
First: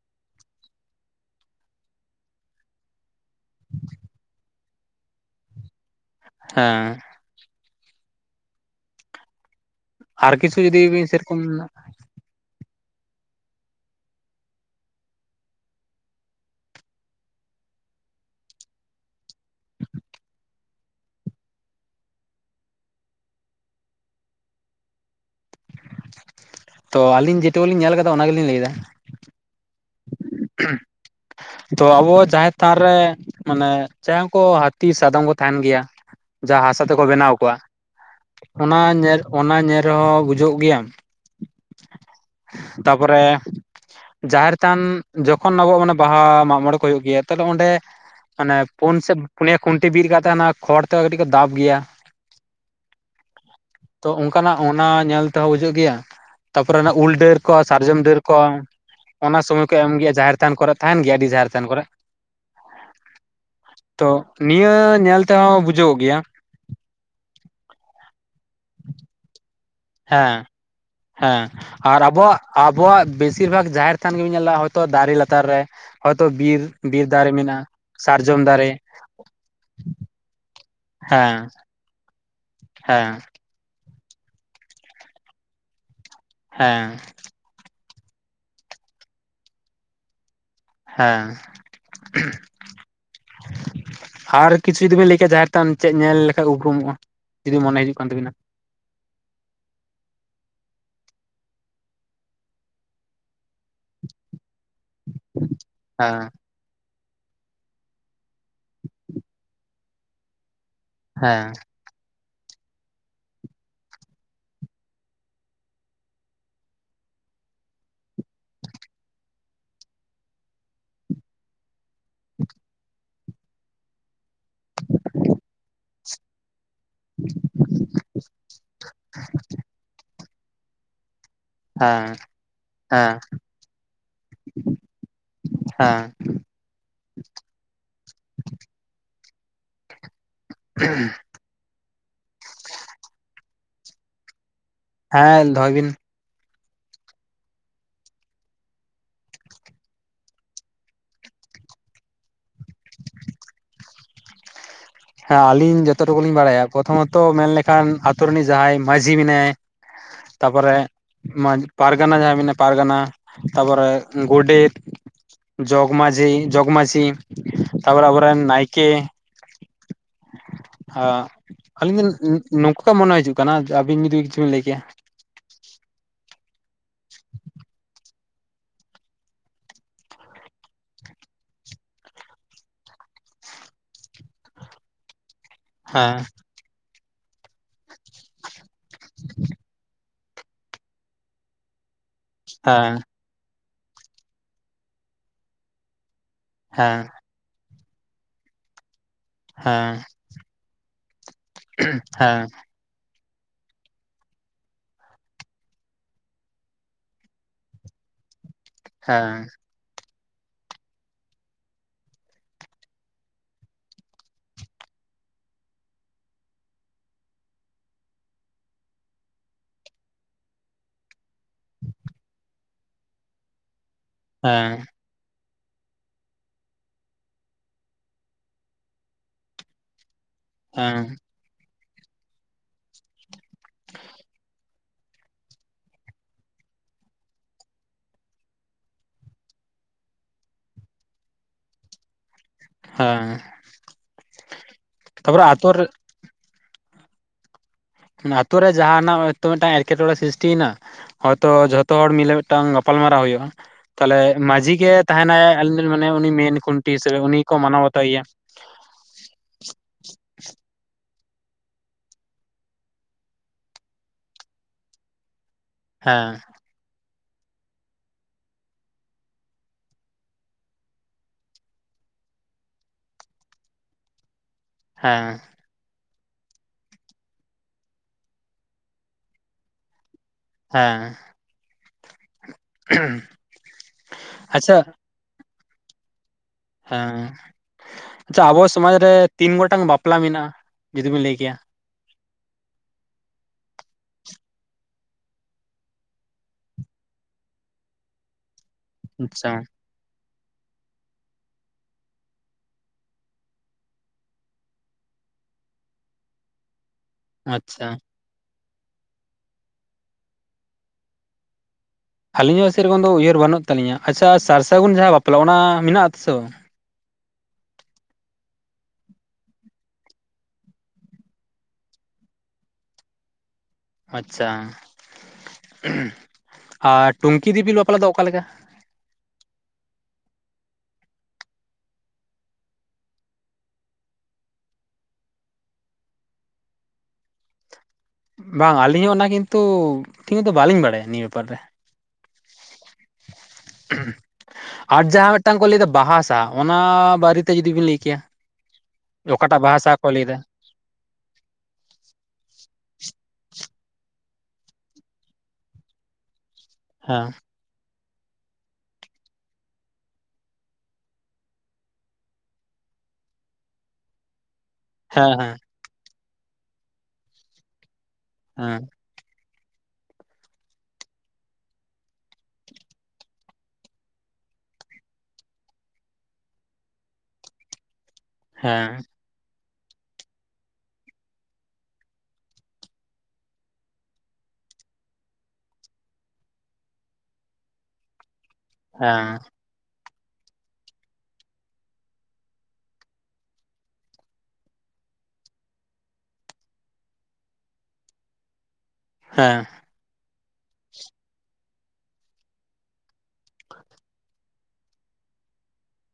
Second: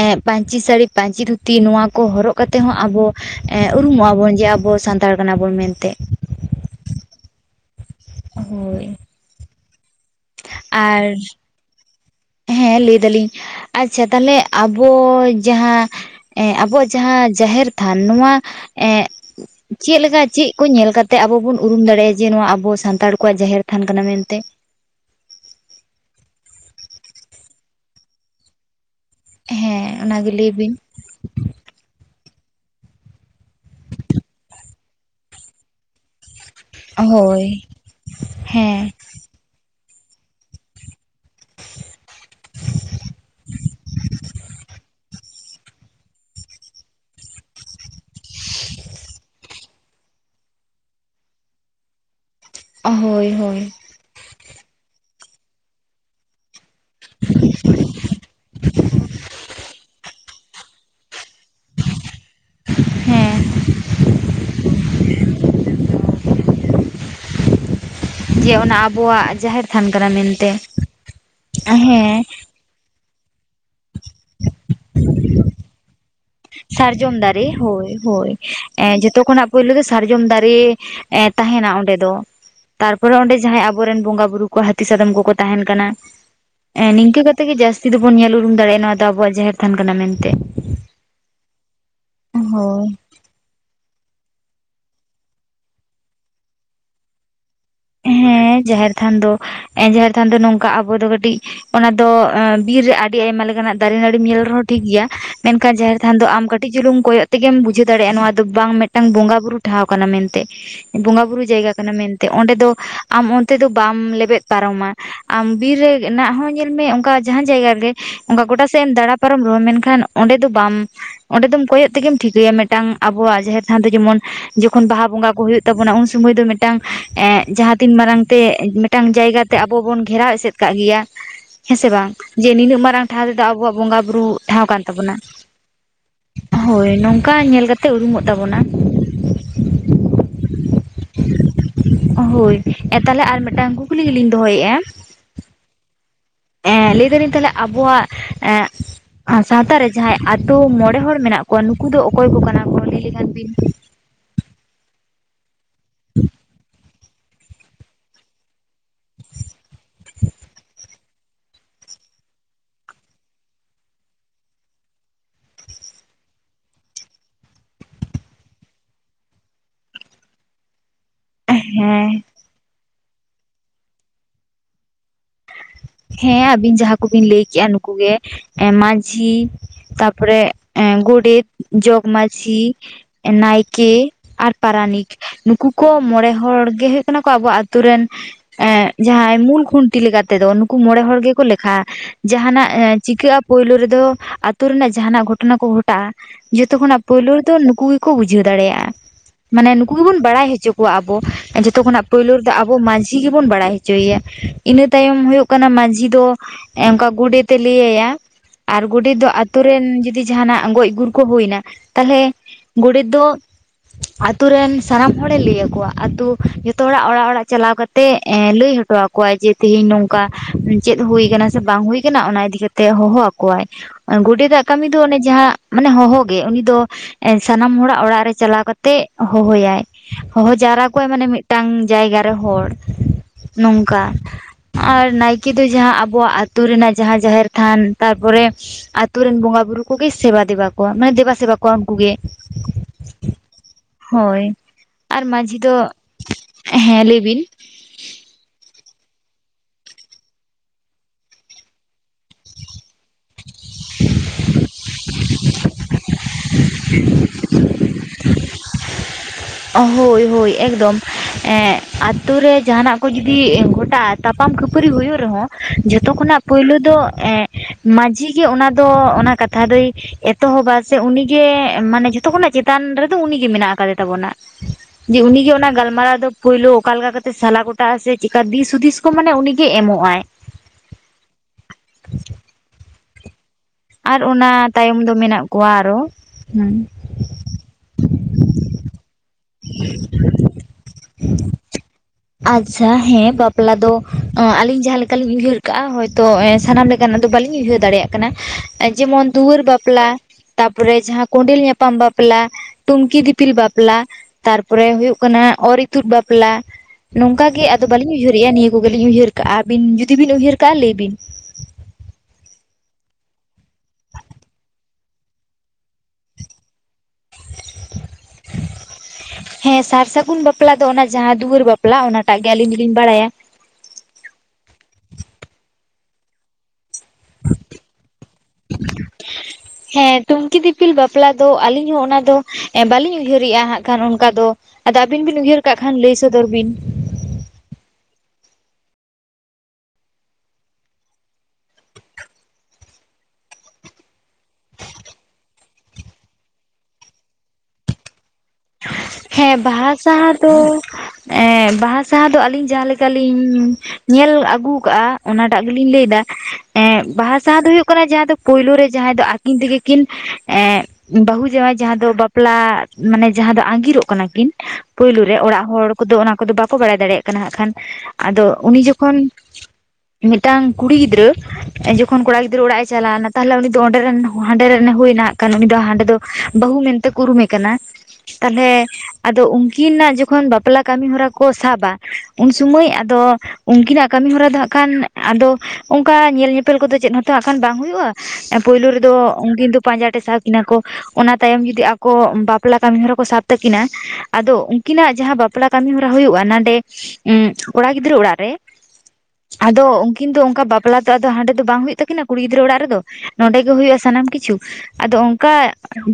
ᱮᱸᱜ ᱯᱟᱹᱧᱪᱤ ᱥᱟᱹᱲᱤ, ᱯᱟᱹᱧᱪᱤ ᱫᱷᱩᱛᱤ, ᱱᱚᱣᱟ ᱠᱚ ᱦᱚᱨᱚᱜ ᱠᱟᱛᱮᱜ ᱦᱚᱸ ᱟᱵᱚ, ᱮᱸ ᱩᱨᱩᱢᱚᱜ ᱟᱵᱚᱱ ᱡᱮ ᱟᱵᱚ ᱥᱟᱱᱛᱟᱲ ᱠᱟᱱᱟ ᱵᱚᱱ ᱢᱮᱱᱛᱮ᱾ ᱦᱮᱸ᱾ ᱦᱳᱭ᱾ ᱟᱨ ᱠᱤᱪᱷᱩ ᱡᱩᱫᱤ ᱟᱨ ᱥᱮᱨᱚᱠᱚᱢ ᱱᱟᱜ ᱦᱮᱸ, ᱞᱟᱹᱭ ᱫᱟᱹᱞᱤᱧ ᱟᱪᱪᱷᱟ ᱛᱟᱦᱚᱞᱮ ᱟᱵᱚ ᱡᱟᱦᱟᱸ ᱟᱵᱚᱣᱟᱜ ᱡᱟᱦᱟᱸ ᱡᱟᱦᱮᱨ ᱛᱷᱟᱱ ᱱᱚᱣᱟ ᱮᱸ ᱪᱮᱫᱞᱮᱠᱟ ᱪᱮᱫ ᱠᱚ ᱧᱮᱞ ᱠᱟᱛᱮᱜ ᱟᱵᱚ ᱵᱚᱱ ᱩᱨᱩᱢ ᱫᱟᱲᱮᱜ-ᱟ, ᱡᱮ ᱱᱚᱶᱟ ᱟᱵᱚ ᱥᱟᱱᱛᱟᱲ ᱠᱚᱣᱟᱜ ᱡᱟᱦᱮᱨ ᱛᱷᱟᱱ ᱠᱟᱱᱟ ᱢᱮᱱᱛᱮ? ᱛᱚ ᱟᱹᱞᱤᱧ ᱡᱮ ᱴᱩᱠᱩ ᱞᱤᱧ ᱧᱮᱞ ᱠᱟᱫᱟ ᱚᱱᱟ ᱜᱮᱞᱤᱧ ᱞᱟᱹᱭᱫᱟ᱾ ᱦᱮᱸ ᱚᱱᱟ ᱜᱮ, ᱛᱚ ᱟᱵᱚ ᱡᱟᱦᱮᱨ ᱛᱷᱟᱱ ᱨᱮ ᱢᱟᱱᱮ ᱡᱟᱦᱟᱸᱭ ᱠᱚ ᱦᱟᱹᱛᱤ ᱥᱟᱫᱚᱢ ᱠᱚ ᱛᱟᱦᱮᱸᱱ ᱜᱮᱭᱟ ᱡᱟᱦᱟᱸ ᱦᱟᱥᱟ ᱛᱮᱠᱚ ᱵᱮᱱᱟᱣ ᱦᱳᱭ ᱠᱚᱣᱟ ᱚᱱᱟ ᱦᱮᱸ ᱧᱮᱞ ᱚᱱᱟ ᱧᱮᱞ ᱨᱮᱦᱚᱸ ᱵᱩᱡᱷᱟᱹᱜ ᱜᱮᱭᱟ ᱾ ᱛᱟᱯᱚᱨᱮ ᱡᱟᱦᱮᱨ ᱛᱷᱟᱱ᱾ ᱡᱚᱠᱷᱚᱱ ᱟᱵᱚᱣᱟᱜ ᱢᱟᱱᱮ ᱵᱟᱦᱟ ᱢᱟᱜ ᱢᱚᱬᱮ ᱠᱚ ᱦᱩᱭᱩᱜ ᱜᱮᱭᱟ ᱛᱟᱦᱞᱮ ᱚᱸᱰᱮ ᱢᱟᱱᱮ ᱯᱩᱱ ᱥᱮᱜ ᱯᱩᱱᱭᱟ ᱠᱷᱩᱱᱴᱤ ᱵᱤᱫ ᱠᱟᱛᱮᱜ ᱦᱟᱱᱟ ᱠᱷᱚᱲ ᱛᱮ ᱟᱹᱣᱨᱤ ᱠᱚ ᱫᱟᱵ ᱜᱮᱭᱟ᱾ ᱦᱳᱭ ᱦᱳᱭ ᱛᱚ ᱚᱝᱠᱟᱱᱟᱜ ᱚᱱᱟ ᱧᱮᱞ ᱛᱮ ᱦᱚᱸ ᱵᱩᱡᱷᱟᱹᱜ ᱜᱮᱭᱟ, ᱛᱟᱯᱚᱨᱮ ᱚᱱᱟ ᱩᱞ ᱰᱟᱹᱨ ᱠᱚ, ᱥᱟᱨᱡᱚᱢ ᱰᱟᱹᱨ ᱠᱚ, ᱚᱱᱟ ᱥᱳᱢᱳᱭ ᱠᱚ ᱮᱢ ᱜᱮᱭᱟ ᱡᱟᱦᱮᱨ ᱛᱷᱟᱱ ᱠᱚᱨᱮ ᱛᱟᱦᱮᱱ ᱜᱮᱭᱟ ᱟᱹᱰᱤ ᱡᱟᱦᱮᱨ ᱛᱷᱟᱱ ᱠᱚᱨᱮ᱾ ᱦᱮᱸ ᱛᱚ ᱱᱤᱭᱟᱹ ᱧᱮᱞ ᱛᱮ ᱦᱚᱸ ᱵᱩᱡᱟᱹᱣ ᱜᱮᱭᱟ᱾ ᱡᱮ ᱚᱱᱟ ᱟᱵᱚᱣᱟᱜ ᱡᱟᱦᱮᱨ ᱛᱷᱟᱱ ᱠᱟᱱᱟ ᱦᱮᱸ ᱢᱮᱱᱛᱮ ᱦᱮᱸ ᱟᱨ ᱦᱮᱸ᱾ ᱟᱵᱚᱣᱟᱜ ᱟᱵᱚᱣᱟᱜ ᱵᱮᱥᱤᱨ ᱵᱷᱟᱜᱽ ᱡᱟᱦᱮᱨ ᱛᱷᱟᱱ ᱜᱤᱢ ᱧᱮᱞᱟ ᱦᱚᱭᱛᱳ ᱫᱟᱨᱮ ᱞᱟᱛᱟᱨ ᱨᱮ᱾ ᱦᱚᱭᱛᱳ ᱵᱤᱨ ᱵᱤᱨ ᱥᱟᱨᱡᱚᱢ ᱫᱟᱨᱮ, ᱢᱮᱱᱟᱜᱼᱟ ᱦᱳᱭ ᱦᱳᱭ ᱥᱟᱨᱡᱚᱢ ᱫᱟᱨᱮ ᱮ ᱡᱚᱛᱚ ᱠᱷᱚᱱᱟᱜ ᱯᱳᱭᱞᱳ ᱫᱚ ᱥᱟᱨᱡᱚᱢ ᱫᱟᱨᱮ ᱦᱮᱸ ᱛᱟᱦᱮᱱᱟ ᱚᱸᱰᱮ ᱫᱚ, ᱦᱮᱸ ᱛᱟᱨᱯᱚᱨᱮ ᱚᱸᱰᱮ ᱡᱟᱦᱟᱸᱭ ᱟᱵᱚᱨᱮᱱ ᱵᱚᱸᱜᱟ ᱵᱩᱨᱩ ᱠᱚ ᱦᱟᱹᱛᱤ ᱥᱟᱫᱚᱢ ᱠᱚᱠᱚ ᱛᱟᱦᱮᱱ ᱠᱟᱱᱟ᱾ ᱮ ᱦᱮᱸ ᱱᱤᱝᱠᱟ ᱠᱟ ᱛᱮ ᱜᱮ ᱡᱟᱹᱥᱛᱤ ᱫᱚᱵᱚᱱ ᱧᱮᱞ ᱩᱨᱩᱢ ᱫᱟᱲᱮᱭᱟᱜ-ᱟ, ᱱᱚᱣᱟ ᱫᱚ ᱟᱵᱚᱣᱟᱜ ᱡᱟᱦᱮᱨ ᱛᱷᱟᱱ ᱠᱟᱱᱟ ᱢᱮᱱᱛᱮ᱾ ᱦᱮᱸ, ᱦᱳᱭ ᱟᱨ ᱠᱤᱪᱷᱩ ᱡᱩᱫᱤ ᱵᱤᱱ ᱞᱟᱹᱭ ᱠᱮᱭᱟ ᱡᱟᱦᱮᱨ ᱛᱷᱟᱱ ᱪᱮᱫ ᱧᱮᱞ ᱞᱮᱠᱷᱟᱱ ᱩᱯᱨᱩᱢᱚᱜ-ᱟ? ᱡᱩᱫᱤ ᱢᱚᱱᱮ ᱦᱤᱡᱩᱜ ᱠᱟᱱ ᱛᱟᱵᱤᱱᱟ ᱦᱮᱸ ᱡᱟᱦᱮᱨ ᱛᱷᱟᱱ ᱫᱚ ᱮᱸ ᱡᱟᱦᱮᱨ ᱛᱷᱟᱱ ᱫᱚ ᱱᱚᱝᱠᱟ ᱟᱵᱚ ᱫᱚ ᱠᱟᱹᱴᱤᱡ ᱚᱱᱟ ᱫᱚ ᱮᱸ ᱵᱤᱨ ᱨᱮ ᱟᱹᱰᱤ ᱟᱭᱢᱟ ᱞᱮᱠᱟᱱᱟᱜ ᱫᱟᱨᱮ ᱱᱟᱹᱲᱤᱢ ᱧᱮᱞ ᱨᱮᱦᱚᱸ ᱴᱷᱤᱠ ᱜᱮᱭᱟ᱾ ᱢᱮᱱᱠᱷᱟᱱ ᱡᱟᱦᱮᱨ ᱛᱷᱟᱱ ᱫᱚ ᱦᱮᱸ ᱟᱢ ᱠᱟᱹᱴ ᱴᱤ ᱪᱩᱞᱩᱝ ᱠᱚᱭᱚᱜ ᱛᱮᱜᱮᱢ ᱵᱩᱡᱷᱟᱹ ᱫᱟᱲᱮᱭᱟᱜᱼᱟ ᱱᱚᱣᱟ ᱫᱚ ᱵᱟᱝ ᱢᱤᱫᱴᱟᱝ ᱵᱚᱸᱜᱟ ᱵᱩᱨᱩ ᱴᱷᱟᱶ ᱠᱟᱱᱟ ᱢᱮᱱ ᱛᱮ ᱾ ᱵᱚᱸᱜᱟ ᱵᱩᱨᱩ ᱦᱮᱸ ᱡᱟᱭᱜᱟ ᱠᱟᱱᱟ ᱢᱮᱱᱛᱮ ᱚᱸᱰᱮ ᱫᱚ ᱟᱢ ᱚᱱᱛᱮ ᱫᱚ ᱵᱟᱢ ᱞᱮᱵᱮᱫ ᱯᱟᱨᱚᱢᱟ ᱾ ᱟᱢ ᱵᱤᱨ ᱨᱮ ᱨᱮᱱᱟᱜ ᱦᱚᱸ ᱧᱮᱞ ᱢᱮ ᱚᱱᱠᱟ ᱡᱟᱦᱟᱸ ᱡᱟᱭᱜᱟ ᱨᱮᱜᱮ ᱚᱱᱠᱟ ᱜᱚᱴᱟ ᱥᱮᱫ ᱮᱢ ᱫᱟᱲᱟ ᱯᱟᱨᱮᱢ ᱨᱚᱦ ᱢᱮᱱᱠᱷᱟᱱ ᱚᱸᱰᱮ ᱫᱚ ᱵᱟᱢ ᱚᱸᱰᱮ ᱫᱚᱢ ᱠᱚᱭᱚᱜ ᱛᱮᱜᱮᱢ ᱴᱷᱤᱠᱟᱹᱭᱟ ᱢᱤᱫᱴᱟᱝ ᱟᱵᱚᱣᱟᱜ ᱡᱟᱦᱮᱨ ᱛᱷᱟᱱ ᱨᱮ ᱡᱮᱢᱚᱱ ᱡᱚᱠᱷᱚᱱ ᱵᱟᱦᱟ ᱵᱚᱸᱜᱟ ᱠᱚ ᱦᱩᱭᱩᱜᱜ ᱛᱟᱵᱱᱟ ᱩᱱ ᱥᱩᱚᱢᱚᱭ ᱫᱚ᱾ ᱢᱤᱫᱴᱟᱝ ᱮ ᱡᱟᱦᱟᱸ ᱛᱤᱱ ᱢᱟᱨᱟᱲᱟᱝ ᱛᱮ ᱢᱤᱫᱴᱟᱝ ᱡᱟᱭᱜᱟᱛᱮ ᱟᱵᱚ ᱵᱚᱱ ᱜᱷᱮᱨᱟᱣ ᱮᱥᱮᱫ ᱠᱟᱜ ᱜᱮᱭᱟ᱾ ᱦᱮᱸ ᱥᱮ ᱵᱟᱝ ᱡᱮ ᱱᱤᱱᱟᱹᱜ ᱢᱟᱨᱟᱝ ᱴᱷᱟᱶ ᱨᱮᱫᱚ ᱟᱵᱚᱣᱟᱜ ᱵᱚᱸᱜᱟ ᱵᱩᱨᱩ ᱴᱷᱟᱶ ᱠᱟᱱ ᱛᱟᱵᱳᱱᱟ᱾ ᱦᱮᱸ ᱦᱳᱭ ᱱᱚᱝᱠᱟ ᱧᱮᱞ ᱠᱟᱛᱮ ᱩᱨᱩᱢᱚᱜ ᱛᱟᱵᱚᱱ᱾ [unintelligible] ᱦᱳᱭ ᱛᱟᱦᱚᱞᱮ ᱟᱨ ᱢᱤᱫᱴᱟᱝ ᱠᱩᱠᱞᱤ ᱜᱮᱞᱤᱧ ᱫᱚᱦᱚᱭᱮᱫᱼᱟ᱾ ᱦᱮᱸ ᱫᱚᱦᱚᱭ ᱵᱤᱱ᱾ ᱮᱸ ᱞᱟᱹᱭ ᱫᱟᱞᱤᱧ ᱛᱟᱦᱚᱞᱮ ᱟᱵᱚᱣᱟᱜ ᱮ ᱥᱟᱶᱛᱟᱨ ᱨᱮ ᱡᱟᱦᱟᱸᱭ ᱟᱛᱳ ᱢᱚᱬᱮ ᱦᱚᱲ ᱢᱮᱱᱟᱜ ᱠᱚᱣᱟ ᱱᱩᱠᱩ ᱫᱚ ᱚᱠᱚᱭ ᱠᱚ ᱠᱟᱱᱟ ᱠᱚ ᱞᱟᱹᱭ ᱞᱮᱠᱷᱟᱱ ᱵᱤᱱ᱾ ᱦᱮᱸ ᱟᱞᱤᱧ ᱡᱚᱛᱚᱴᱩᱠᱩ ᱞᱤᱧ ᱵᱟᱲᱟᱭᱟ ᱯᱨᱚᱛᱷᱚᱢᱚᱛᱚ ᱢᱮᱱᱞᱠᱷᱟᱱ ᱟᱛᱳ ᱨᱤᱱᱤᱡ ᱡᱟᱦᱟᱸᱭ ᱢᱟᱺᱡᱷᱤ ᱢᱮᱱᱟᱭᱟ ᱛᱟᱯᱚᱨᱮ ᱢᱟ ᱯᱟᱨᱜᱟᱱᱟ ᱡᱟᱦᱟᱸ ᱢᱮ ᱯᱟᱨᱜᱟᱱᱟ ᱛᱟᱨᱯᱚᱨᱮ ᱜᱳᱰᱮᱛ᱾ ᱡᱚᱜᱽᱢᱟᱺᱡᱷᱤ ᱡᱚᱜᱽᱢᱟᱺᱡᱷᱤ ᱛᱟᱯᱚᱨᱮ ᱟᱵᱚᱨᱮᱱ ᱱᱟᱭᱠᱮ᱾ ᱦ ᱟᱹᱞᱤᱧ ᱫᱚ ᱦᱮᱸ ᱱᱚᱝᱠᱟ ᱜᱮ ᱢᱚᱱᱮ ᱦᱤᱡᱩᱜ ᱠᱟᱱᱟ ᱟᱹᱵᱤᱱ ᱡᱩᱫᱤ ᱠᱤᱪᱷᱩ ᱵᱤᱱ ᱞᱟᱹᱭ ᱠᱮᱭᱟ᱾ ᱦᱮᱸ ᱟᱹᱵᱤᱱ ᱡᱟᱦᱟᱸ ᱠᱚᱵᱤᱱ ᱞᱟᱹᱭ ᱠᱮᱜᱼᱟ ᱱᱩᱠᱩᱩ ᱜᱮ᱾ ᱢᱟᱺᱡᱷᱤ ᱛᱟᱯᱚᱨᱮ ᱜᱚᱰᱮᱛ, ᱡᱚᱜᱽᱢᱟᱺᱡᱷᱤ ᱱᱟᱭᱠᱮ ᱟᱨ ᱯᱟᱨᱟᱱᱤᱠ ᱱᱩᱠᱩ ᱠᱚ ᱦᱮᱸ ᱢᱚᱬᱮ ᱦᱚᱲ ᱜᱮ ᱦᱩᱭᱩᱜ ᱠᱟᱱᱟ ᱠᱚ ᱟᱵᱚ ᱟᱛᱩᱨ ᱨᱮᱱ ᱮ ᱡᱟᱦᱟᱸᱭ ᱢᱩᱞ ᱠᱷᱩᱱᱴᱤ ᱞᱮᱠᱟ ᱛᱮᱫᱚ᱾ ᱢᱚᱬᱮ ᱦᱚᱲ ᱜᱮᱠᱚ ᱞᱮᱠᱷᱟᱜᱼᱟ ᱦᱮᱸ ᱡᱟᱦᱟᱱᱟᱜ ᱪᱤᱠᱟᱹᱜᱼᱟ᱾ ᱯᱩᱭᱭᱞᱩ ᱨᱮᱫᱚ ᱟᱛᱳ ᱨᱮᱱᱟᱜ ᱡᱟᱦᱱᱟᱜ ᱜᱷᱚᱴᱚᱱᱟ ᱠᱚ ᱜᱷᱚᱴᱟᱜᱼᱟ ᱡᱷᱚᱛᱚ ᱦᱮᱸ ᱠᱷᱚᱱᱟᱜ ᱯᱩᱭᱭᱞᱩ ᱨᱮᱫᱚ ᱱᱩᱠᱩ ᱠᱚ ᱵᱩᱡᱷᱟᱹᱣ ᱫᱟᱲᱮᱭᱟᱜᱼᱟ᱾ ᱢᱟᱱᱮ ᱱᱩᱠᱩ ᱦᱮᱸ ᱜᱮᱵᱩᱱ ᱵᱟᱲᱟᱭ ᱦᱚᱪᱚ ᱠᱚᱣᱟ ᱟᱵᱚ ᱡᱷᱚᱛᱚ ᱠᱷᱚᱱᱟᱜ ᱯᱩᱭᱞᱳ ᱦᱮᱸ ᱨᱮᱫᱚ ᱟᱵᱚ ᱢᱟ ᱡᱷᱤ ᱜᱮᱵᱚᱱ ᱵᱟᱲᱟᱭ ᱦᱚᱪᱚᱭᱮᱭᱟ ᱤᱱᱟᱹ ᱛᱟᱭᱚᱢ ᱦᱩᱭᱩᱜ ᱠᱟᱱᱟ ᱢᱟᱡᱷᱤ ᱫᱚ ᱚᱱᱠᱟ ᱜᱚᱰᱮᱛᱭ ᱞᱟᱹᱭᱭᱟ ᱟᱨ ᱜᱚᱰᱮᱛ ᱫᱚ ᱦᱮᱸ ᱟᱛᱳ ᱨᱮᱱ ᱡᱩᱫᱤ ᱡᱟᱦᱟᱱᱟᱜ ᱜᱚᱡ ᱜᱩᱨ ᱠᱚ ᱦᱩᱭ ᱮᱱᱟ ᱛᱟᱦᱚᱞᱮ ᱜᱚᱰᱮᱛ ᱫᱚ ᱟᱛᱳ ᱨᱮᱱ ᱥᱟᱱᱟᱢ ᱦᱚᱲᱮ ᱞᱟᱹᱭ ᱟᱠᱚᱣᱟ, ᱟᱛᱳ ᱡᱷᱚᱛᱚ ᱦᱚᱲᱟᱜ ᱚᱲᱟᱜ ᱚᱲᱟᱜ ᱪᱟᱞᱟᱣ ᱠᱟ ᱛᱮ ᱞᱟᱹᱭ ᱦᱚᱴᱚᱣᱟᱚᱣᱟ ᱡᱮ ᱛᱮᱦᱤᱧ ᱱᱚᱝ ᱚᱱᱠᱟ ᱪᱮᱫ ᱦᱩᱭ ᱟᱠᱟᱱᱟ ᱥᱮ ᱵᱟᱝ ᱦᱩᱭ ᱟᱠᱟᱱᱟ ᱚᱱᱟ ᱤᱫᱤ ᱠᱟᱛᱮᱫ ᱦᱚᱦᱚ ᱟᱠᱚᱣᱟᱭ᱾ ᱜᱚᱰᱮᱛᱟᱜ ᱦᱮᱸ ᱠᱟᱹᱢᱤ ᱫᱚ ᱚᱱᱮ ᱡᱟᱦᱟᱸ ᱢᱟᱱᱮ ᱦᱚᱦᱚᱜᱮ ᱩᱱᱤ ᱫᱚ ᱥᱟᱱᱟᱢ ᱦᱚᱲᱟᱜ ᱚᱲᱟᱜ ᱨᱮ ᱪᱟᱞᱟᱣ ᱠᱟᱛᱮᱜ ᱦᱚᱦᱚᱭᱟᱭ᱾ ᱦᱚᱦᱚ ᱡᱟᱣᱨᱟ ᱦᱮᱸ ᱠᱚᱣᱟᱭ ᱢᱟᱱᱮ ᱢᱤᱫᱴᱟᱝ ᱡᱟᱭᱜᱟ ᱨᱮ ᱦᱚᱲ ᱱᱚᱝᱠᱟ᱾ ᱟᱨ ᱱᱟᱭᱠᱮ ᱫᱚ ᱡᱟᱦᱟᱸ ᱟᱵᱚᱣᱟᱜ ᱟᱛᱳ ᱨᱮᱱᱟᱜ ᱡᱟᱦᱟᱸ ᱡᱟᱦᱮᱨ ᱛᱷᱟᱱ ᱛᱟᱨᱯᱚᱨᱮ ᱟᱛᱩᱨ ᱨᱮᱱ ᱵᱚᱸᱜᱟ ᱵᱩᱨᱩ ᱠᱚᱜᱮ ᱥᱮᱵᱟ ᱫᱮᱵᱟ ᱠᱚᱣᱟ, ᱢᱟᱱᱮ ᱫᱮᱵᱟ ᱥᱮᱵᱟ ᱠᱚᱣᱟ ᱩᱱᱠᱩᱜ ᱜᱮ᱾ ᱦᱮᱸ ᱦᱳᱭ ᱟᱨ ᱛᱟᱯᱚᱨᱮ ᱢᱟᱹᱡᱷᱤ ᱟᱛᱳ ᱫᱚ ᱨᱮ ᱦᱮᱸ ᱞᱟᱹᱭ ᱵᱤᱱ? ᱟᱛᱩᱨ ᱨᱮ ᱡᱟᱦᱟᱱᱟᱜ ᱦᱚᱭᱛᱚ ᱢᱤᱫᱴᱟᱝ ᱮᱴᱠᱮᱴᱚᱬᱮ ᱥᱨᱤᱥᱴᱤᱭᱮᱱᱟ ᱦᱚᱭᱛᱚ ᱡᱚᱛᱚ ᱦᱚᱲ ᱢᱤᱞᱮ ᱢᱤᱫᱴᱟᱝ ᱜᱟᱯᱟᱞᱢᱟᱨᱟᱣ ᱦᱩᱭᱩᱜᱼᱟ, ᱛᱟᱦᱚᱞᱮ ᱢᱟᱡᱷᱤ ᱜᱮ ᱛᱟᱦᱮᱱᱟᱭ ᱟᱞᱤᱧ ᱫᱚᱞᱤᱧ ᱢᱚᱱᱮᱭᱟ ᱩᱱᱤ ᱢᱮᱱ ᱠᱷᱩᱱ ᱴᱤ᱾ ᱥᱮ ᱩᱱᱤ ᱜᱮᱠᱚ ᱢᱟᱱᱟᱣ ᱵᱟᱛᱟᱭ-ᱟ᱾ ᱦᱳᱭ ᱦᱳᱭ ᱮᱠᱫᱚᱢ ᱟᱛᱳ ᱨᱮ ᱡᱟᱦᱟᱱᱟᱜ ᱠᱚ ᱡᱩᱫᱤ ᱜᱚᱴᱟᱜᱼᱟ ᱛᱟᱯᱟᱢ ᱠᱷᱟᱹᱯᱟᱹᱨᱤ ᱦᱩᱭᱩᱜ ᱨᱮᱦᱚᱸ ᱡᱚᱛᱚ ᱦᱮᱸ ᱠᱷᱚᱱᱟᱜ ᱯᱩᱭᱞᱳ ᱫᱚ ᱢᱟᱺᱡᱷᱤ ᱜᱮ ᱚᱱᱟ ᱫᱚ ᱚᱱᱟ ᱠᱟᱛᱷᱟ ᱫᱚᱭ ᱮᱛᱚᱦᱚᱵ-ᱟ ᱥᱮ ᱩᱱᱤᱜᱮ ᱢᱟᱱᱮ ᱡᱷᱚᱛᱚ ᱠᱷᱚᱱᱟᱜ ᱪᱮᱛᱟᱱ ᱨᱮᱫᱚ ᱩᱱᱤᱜᱮ ᱢᱮᱱᱟᱜ ᱟᱠᱟᱫᱮ ᱛᱟᱵᱚᱱᱟ᱾ ᱡᱮ ᱦᱮᱸ ᱩᱱᱤᱜᱮ ᱚᱱᱟ ᱜᱟᱞᱢᱟᱨᱟᱣ ᱫᱚ-ᱼ ᱯᱩᱭᱭᱞᱳ ᱚᱠᱟ ᱞᱮᱠᱟ ᱠᱟᱛᱮ ᱥᱟᱞᱟ ᱜᱚᱴᱟᱜᱼᱟ ᱥᱮ ᱪᱮᱠᱟ ᱫᱤᱥ ᱦᱩᱫᱤᱥ ᱠᱚ ᱢᱟᱱᱮ ᱩᱱᱤᱜᱮ ᱮᱢᱚᱜᱼᱟᱭ᱾ ᱦᱮᱸ [unintelligible] ᱟᱨ ᱚᱱᱟ ᱟᱪᱪᱷᱟ ᱛᱟᱭᱚᱢ ᱫᱚ ᱢᱮᱱᱟᱜ ᱠᱚᱣᱟ ᱟᱨᱚ ᱦᱩᱸ ᱟᱪᱪᱷᱟ ᱟᱵᱚ ᱥᱚᱢᱟᱡᱽ ᱨᱮ ᱛᱤᱱ ᱜᱚᱴᱟᱝ ᱵᱟᱯᱞᱟ ᱢᱮᱱᱟᱜ-ᱟ ᱡᱩᱫᱤ ᱵᱤᱱ ᱞᱟᱹᱭ ᱠᱮᱭᱟ? ᱟᱪᱪᱷᱟ ᱦᱮᱸ ᱵᱟᱯᱞᱟ ᱫᱚ ᱟᱞᱤᱧ ᱡᱟᱦᱟᱸ ᱞᱮᱠᱟᱞᱤᱧ ᱩᱭᱦᱟᱹᱨ ᱠᱟᱜᱼᱟ ᱦᱚᱭᱛᱚ ᱥᱟᱱᱟᱢ ᱞᱮᱠᱟᱱᱟᱜ ᱫᱚ ᱵᱟᱞᱤᱧ ᱩᱭᱦᱟᱹᱨ ᱫᱟᱲᱮᱭᱟᱜ ᱠᱟᱱᱟ ᱡᱮᱢᱚᱱ ᱟᱪᱪᱷᱟ ᱫᱩᱣᱟᱹᱨ ᱵᱟᱯᱞᱟ, ᱛᱟᱯᱚᱨᱮ ᱡᱟᱦᱟᱸ ᱠᱚᱸᱰᱮᱞ ᱧᱟᱯᱟᱢ ᱵᱟᱯᱞᱟ, ᱴᱩᱝᱠᱤ ᱫᱤᱯᱤᱞ ᱵᱟᱯᱞᱟ ᱛᱟᱨᱯᱚᱨᱮ ᱦᱩᱭᱩᱜ ᱠᱟᱱᱟ ᱚᱨ ᱤᱛᱩᱫ ᱵᱟᱯᱞᱟ᱾ ᱱᱚᱝᱠᱟ ᱜᱮ ᱟᱫᱚ ᱟᱪᱪᱷᱟ ᱵᱟᱞᱤᱧ ᱩᱭᱦᱟᱹᱨᱮᱜ-ᱟ ᱱᱤᱭᱟᱹ ᱠᱚᱜᱮᱞᱤᱧ ᱩᱭᱦᱟᱹᱨ ᱠᱟᱜ-ᱟ ᱟᱹᱵᱤᱱ ᱡᱩᱫᱤ ᱵᱤᱱ ᱩᱭᱦᱟᱹᱨ ᱠᱟᱜ-ᱟ ᱞᱟᱹᱭ ᱵᱤᱱ᱾ ᱟᱹᱞᱤᱧ ᱦᱚᱸ ᱥᱮᱨᱚᱠᱚᱢ ᱫᱚ ᱩᱭᱦᱟᱹᱨ ᱵᱟᱹᱱᱩᱜ ᱛᱟᱹᱞᱤᱧᱟ᱾ ᱟᱪᱪᱷᱟ ᱥᱟᱨ ᱥᱟᱹᱜᱩᱱ ᱡᱟᱦᱟᱸ ᱵᱟᱯᱞᱟ ᱚᱱᱟ ᱢᱮᱱᱟᱜ ᱟᱥᱮ ᱵᱟᱝ? [inaudible] [unintelligible] ᱦᱮᱸ ᱥᱟᱨ ᱥᱟᱹᱜᱩᱱ ᱵᱟᱯᱞᱟ ᱫᱚ ᱚᱱᱟ ᱡᱟᱦᱟᱸ ᱫᱩᱣᱟᱹᱨ ᱵᱟᱯᱞᱟ ᱚᱱᱟᱴᱟᱜ ᱜᱮ ᱟᱹᱞᱤᱧ ᱫᱚᱞᱤᱧ ᱵᱟᱲᱟᱭᱟ᱾ ᱟᱪᱪᱷᱟ ᱟᱨ ᱴᱩᱝᱠᱤ ᱫᱤᱯᱤᱞ ᱵᱟᱯᱞᱟ ᱫᱚ ᱚᱠᱟᱞᱮᱠᱟ? [inaudible] ᱦᱮᱸ ᱴᱩᱝᱠᱤ ᱫᱤᱯᱤᱞ ᱵᱟᱯᱞᱟ ᱫᱚ ᱟᱹᱞᱤᱧ ᱦᱚᱸ ᱚᱱᱟ ᱫᱚ ᱵᱟᱹᱞᱤᱧ ᱩᱭᱦᱟᱹᱨᱮᱜ-ᱟ ᱦᱟᱸᱜ ᱠᱷᱟᱱ ᱚᱱᱠᱟ ᱫᱚ᱾ ᱟᱫᱚ ᱟᱹᱵᱤᱱ ᱵᱤᱱ ᱩᱭᱦᱟᱹᱨ ᱠᱟᱜ ᱠᱷᱟᱱ ᱞᱟᱹᱭ ᱥᱚᱫᱚᱨ ᱵᱤᱱ᱾ ᱵᱟᱝ ᱟᱹᱞᱤᱧ ᱦᱚᱸ ᱚᱱᱟ ᱠᱤᱱᱛᱩ ᱴᱷᱤᱠ ᱫᱚ ᱵᱟᱹᱞᱤᱧ ᱵᱟᱲᱟᱭᱟ ᱱᱤᱭᱟᱹ ᱯᱮᱯᱟᱨ ᱛᱮ᱾ [unintelligible] ᱟᱨ ᱡᱟᱦᱟᱸ ᱢᱤᱫᱴᱟᱝ ᱠᱚ ᱞᱟᱹᱭᱫᱟ ᱵᱟᱦᱟ ᱥᱟᱣᱦᱟ ᱚᱱᱟ ᱵᱟᱨᱮᱛᱮ ᱡᱩᱫᱤ ᱵᱤᱱ ᱞᱟᱹᱭ ᱠᱮᱭᱟ? ᱦᱮᱸ ᱚᱠᱟᱴᱟᱜ ᱵᱟᱦᱟ ᱥᱟᱦᱟ ᱠᱚ ᱥᱟᱸᱣᱦᱟ ᱞᱟᱹᱭᱫᱟ ᱫᱚ ᱮᱸ ᱵᱟᱦᱟ ᱥᱟᱸᱣᱦᱟ ᱫᱚ ᱟᱹᱞᱤᱧ ᱡᱟᱦᱟᱸ ᱞᱮᱠᱟᱞᱤᱧ ᱧᱮᱞ ᱟᱹᱜᱩ ᱟᱠᱟᱜ-ᱟ ᱚᱱᱟᱴᱟᱜ ᱜᱮᱞᱤᱧ ᱞᱟᱹᱭ ᱮᱫᱟ ᱮᱜ ᱦᱮᱸ ᱵᱟᱦᱟ ᱥᱟᱸᱣᱦᱟ ᱫᱚ ᱦᱩᱭᱩᱜ ᱠᱟᱱᱟ ᱡᱟᱦᱟᱸ ᱫᱚ ᱯᱳᱭᱞᱳ ᱨᱮ ᱡᱟᱦᱟᱸᱭ ᱫᱚ ᱟᱹᱠᱤᱱ ᱛᱮᱜᱮ ᱠᱤᱱ ᱮᱜᱸ ᱵᱟᱹᱦᱩ ᱡᱟᱶᱟᱭ ᱡᱟᱦᱟᱸ ᱫᱚ ᱵᱟᱯᱞᱟ ᱢᱟᱱᱮ ᱡᱟᱦᱟᱸ ᱫᱚ ᱟᱸᱜᱤᱨᱚᱜ ᱠᱟᱱᱟ ᱠᱤᱱ ᱯᱳᱭᱞᱳ ᱦᱮᱸ ᱨᱮ ᱦᱮᱸ ᱚᱲᱟᱜ ᱦᱚᱲ ᱠᱚᱫᱚ ᱚᱱᱟ ᱠᱚᱫᱚ ᱵᱟᱠᱚ ᱵᱟᱲᱟᱭ ᱫᱟᱲᱮᱭᱟᱜ ᱠᱟᱱᱟ ᱦᱟᱸᱜ ᱠᱷᱟᱱ᱾ ᱟᱫᱚ ᱩᱱᱤ ᱦᱮᱸ ᱡᱚᱠᱷᱚᱱ ᱢᱤᱫᱴᱟᱝ ᱠᱩᱲᱤ ᱜᱤᱫᱽᱨᱟᱹ ᱮ ᱡᱚᱠᱷᱚᱱ ᱠᱚᱲᱟ ᱜᱤᱫᱽᱨᱟᱹ ᱚᱲᱟᱜ ᱮ ᱪᱟᱞᱟᱣᱱᱟ ᱛᱟᱦᱚᱞᱮ ᱩᱱᱤ ᱫᱚ ᱚᱸᱰᱮ ᱨᱮᱱ ᱦᱟᱸᱰᱮ ᱨᱮᱱᱮ ᱦᱩᱭᱱᱟ ᱦᱟᱜᱠᱷᱟᱱ ᱩᱱᱤ ᱫᱚ ᱦᱟᱸᱰᱮ ᱫᱚ ᱵᱟᱹᱦᱩ ᱢᱮᱱ ᱛᱮᱠᱚ ᱩᱨᱩᱢᱮ ᱠᱟᱱᱟ᱾ ᱛᱟᱞᱦᱮ ᱦᱮᱸ ᱟᱫᱚ ᱩᱝᱠᱤᱱᱟᱜ ᱡᱚᱠᱷᱚᱱ ᱵᱟᱯᱞᱟ ᱠᱟᱹᱢᱤ ᱦᱚᱨᱟ ᱠᱚ ᱥᱟᱵᱟ ᱩᱱ ᱥᱚᱢᱟᱹᱭ ᱟᱫᱚ ᱩᱱᱠᱤᱱᱟᱜ ᱠᱟᱹᱢᱤ ᱦᱚᱨᱟ ᱫᱚ ᱦᱟᱸᱜ ᱠᱷᱟᱱ ᱟᱫᱚ ᱚᱝᱠᱟ ᱧᱮᱞ ᱧᱮᱯᱮᱞ ᱠᱚᱫᱚ ᱪᱮᱫ ᱦᱚᱸᱛᱚ ᱦᱟᱸᱜᱠᱷᱟᱱ ᱵᱟᱝ ᱦᱩᱭᱩᱜᱼᱟ᱾ ᱮ ᱯᱳᱭᱞᱳ ᱨᱮᱫᱚ ᱦᱮᱸ ᱩᱱᱠᱤᱱ ᱫᱚ ᱯᱟᱸᱡᱟ ᱴᱮᱥᱟᱣ ᱠᱤᱱᱟᱹ ᱠᱚ᱾ ᱚᱱᱟ ᱛᱟᱭᱚᱢ ᱡᱩᱫᱤ ᱟᱠᱚ ᱵᱟᱯᱞᱟ ᱠᱟᱹᱢᱤ ᱦᱚᱨᱟ ᱠᱚ ᱥᱟᱵ ᱛᱟᱹᱠᱤᱱᱟ ᱟᱫᱚ ᱩᱱᱠᱤᱱᱟᱜ ᱡᱟᱦᱟᱸ ᱵᱟᱯᱞᱟ ᱠᱟᱹᱢᱤ ᱦᱚᱨᱟ ᱦᱩᱭᱩᱜ-ᱟ ᱱᱟᱸᱰᱮ᱾ ᱩᱸᱜ ᱠᱚᱲᱟ ᱜᱤᱫᱽᱨᱟᱹ ᱚᱲᱟᱜ ᱨᱮ᱾ ᱦᱮᱸ ᱟᱫᱚ ᱠᱤᱱᱛᱩ ᱚᱱᱠᱟ ᱵᱟᱯᱞᱟ ᱫᱚ ᱟᱫᱚ ᱦᱟᱸᱰᱮ ᱫᱚ ᱵᱟᱝ ᱦᱩᱭᱩᱜ ᱛᱟᱹᱠᱤᱱᱟ ᱠᱩᱲᱤ ᱜᱤᱫᱽᱨᱟᱹ ᱚᱲᱟᱜ ᱨᱮᱫᱚ᱾ ᱱᱚᱸᱰᱮ ᱜᱮ ᱦᱳᱭᱳᱼᱟ ᱥᱟᱱᱟᱢ ᱠᱤᱪᱷᱩ᱾ ᱟᱫᱚ ᱚᱱᱠᱟ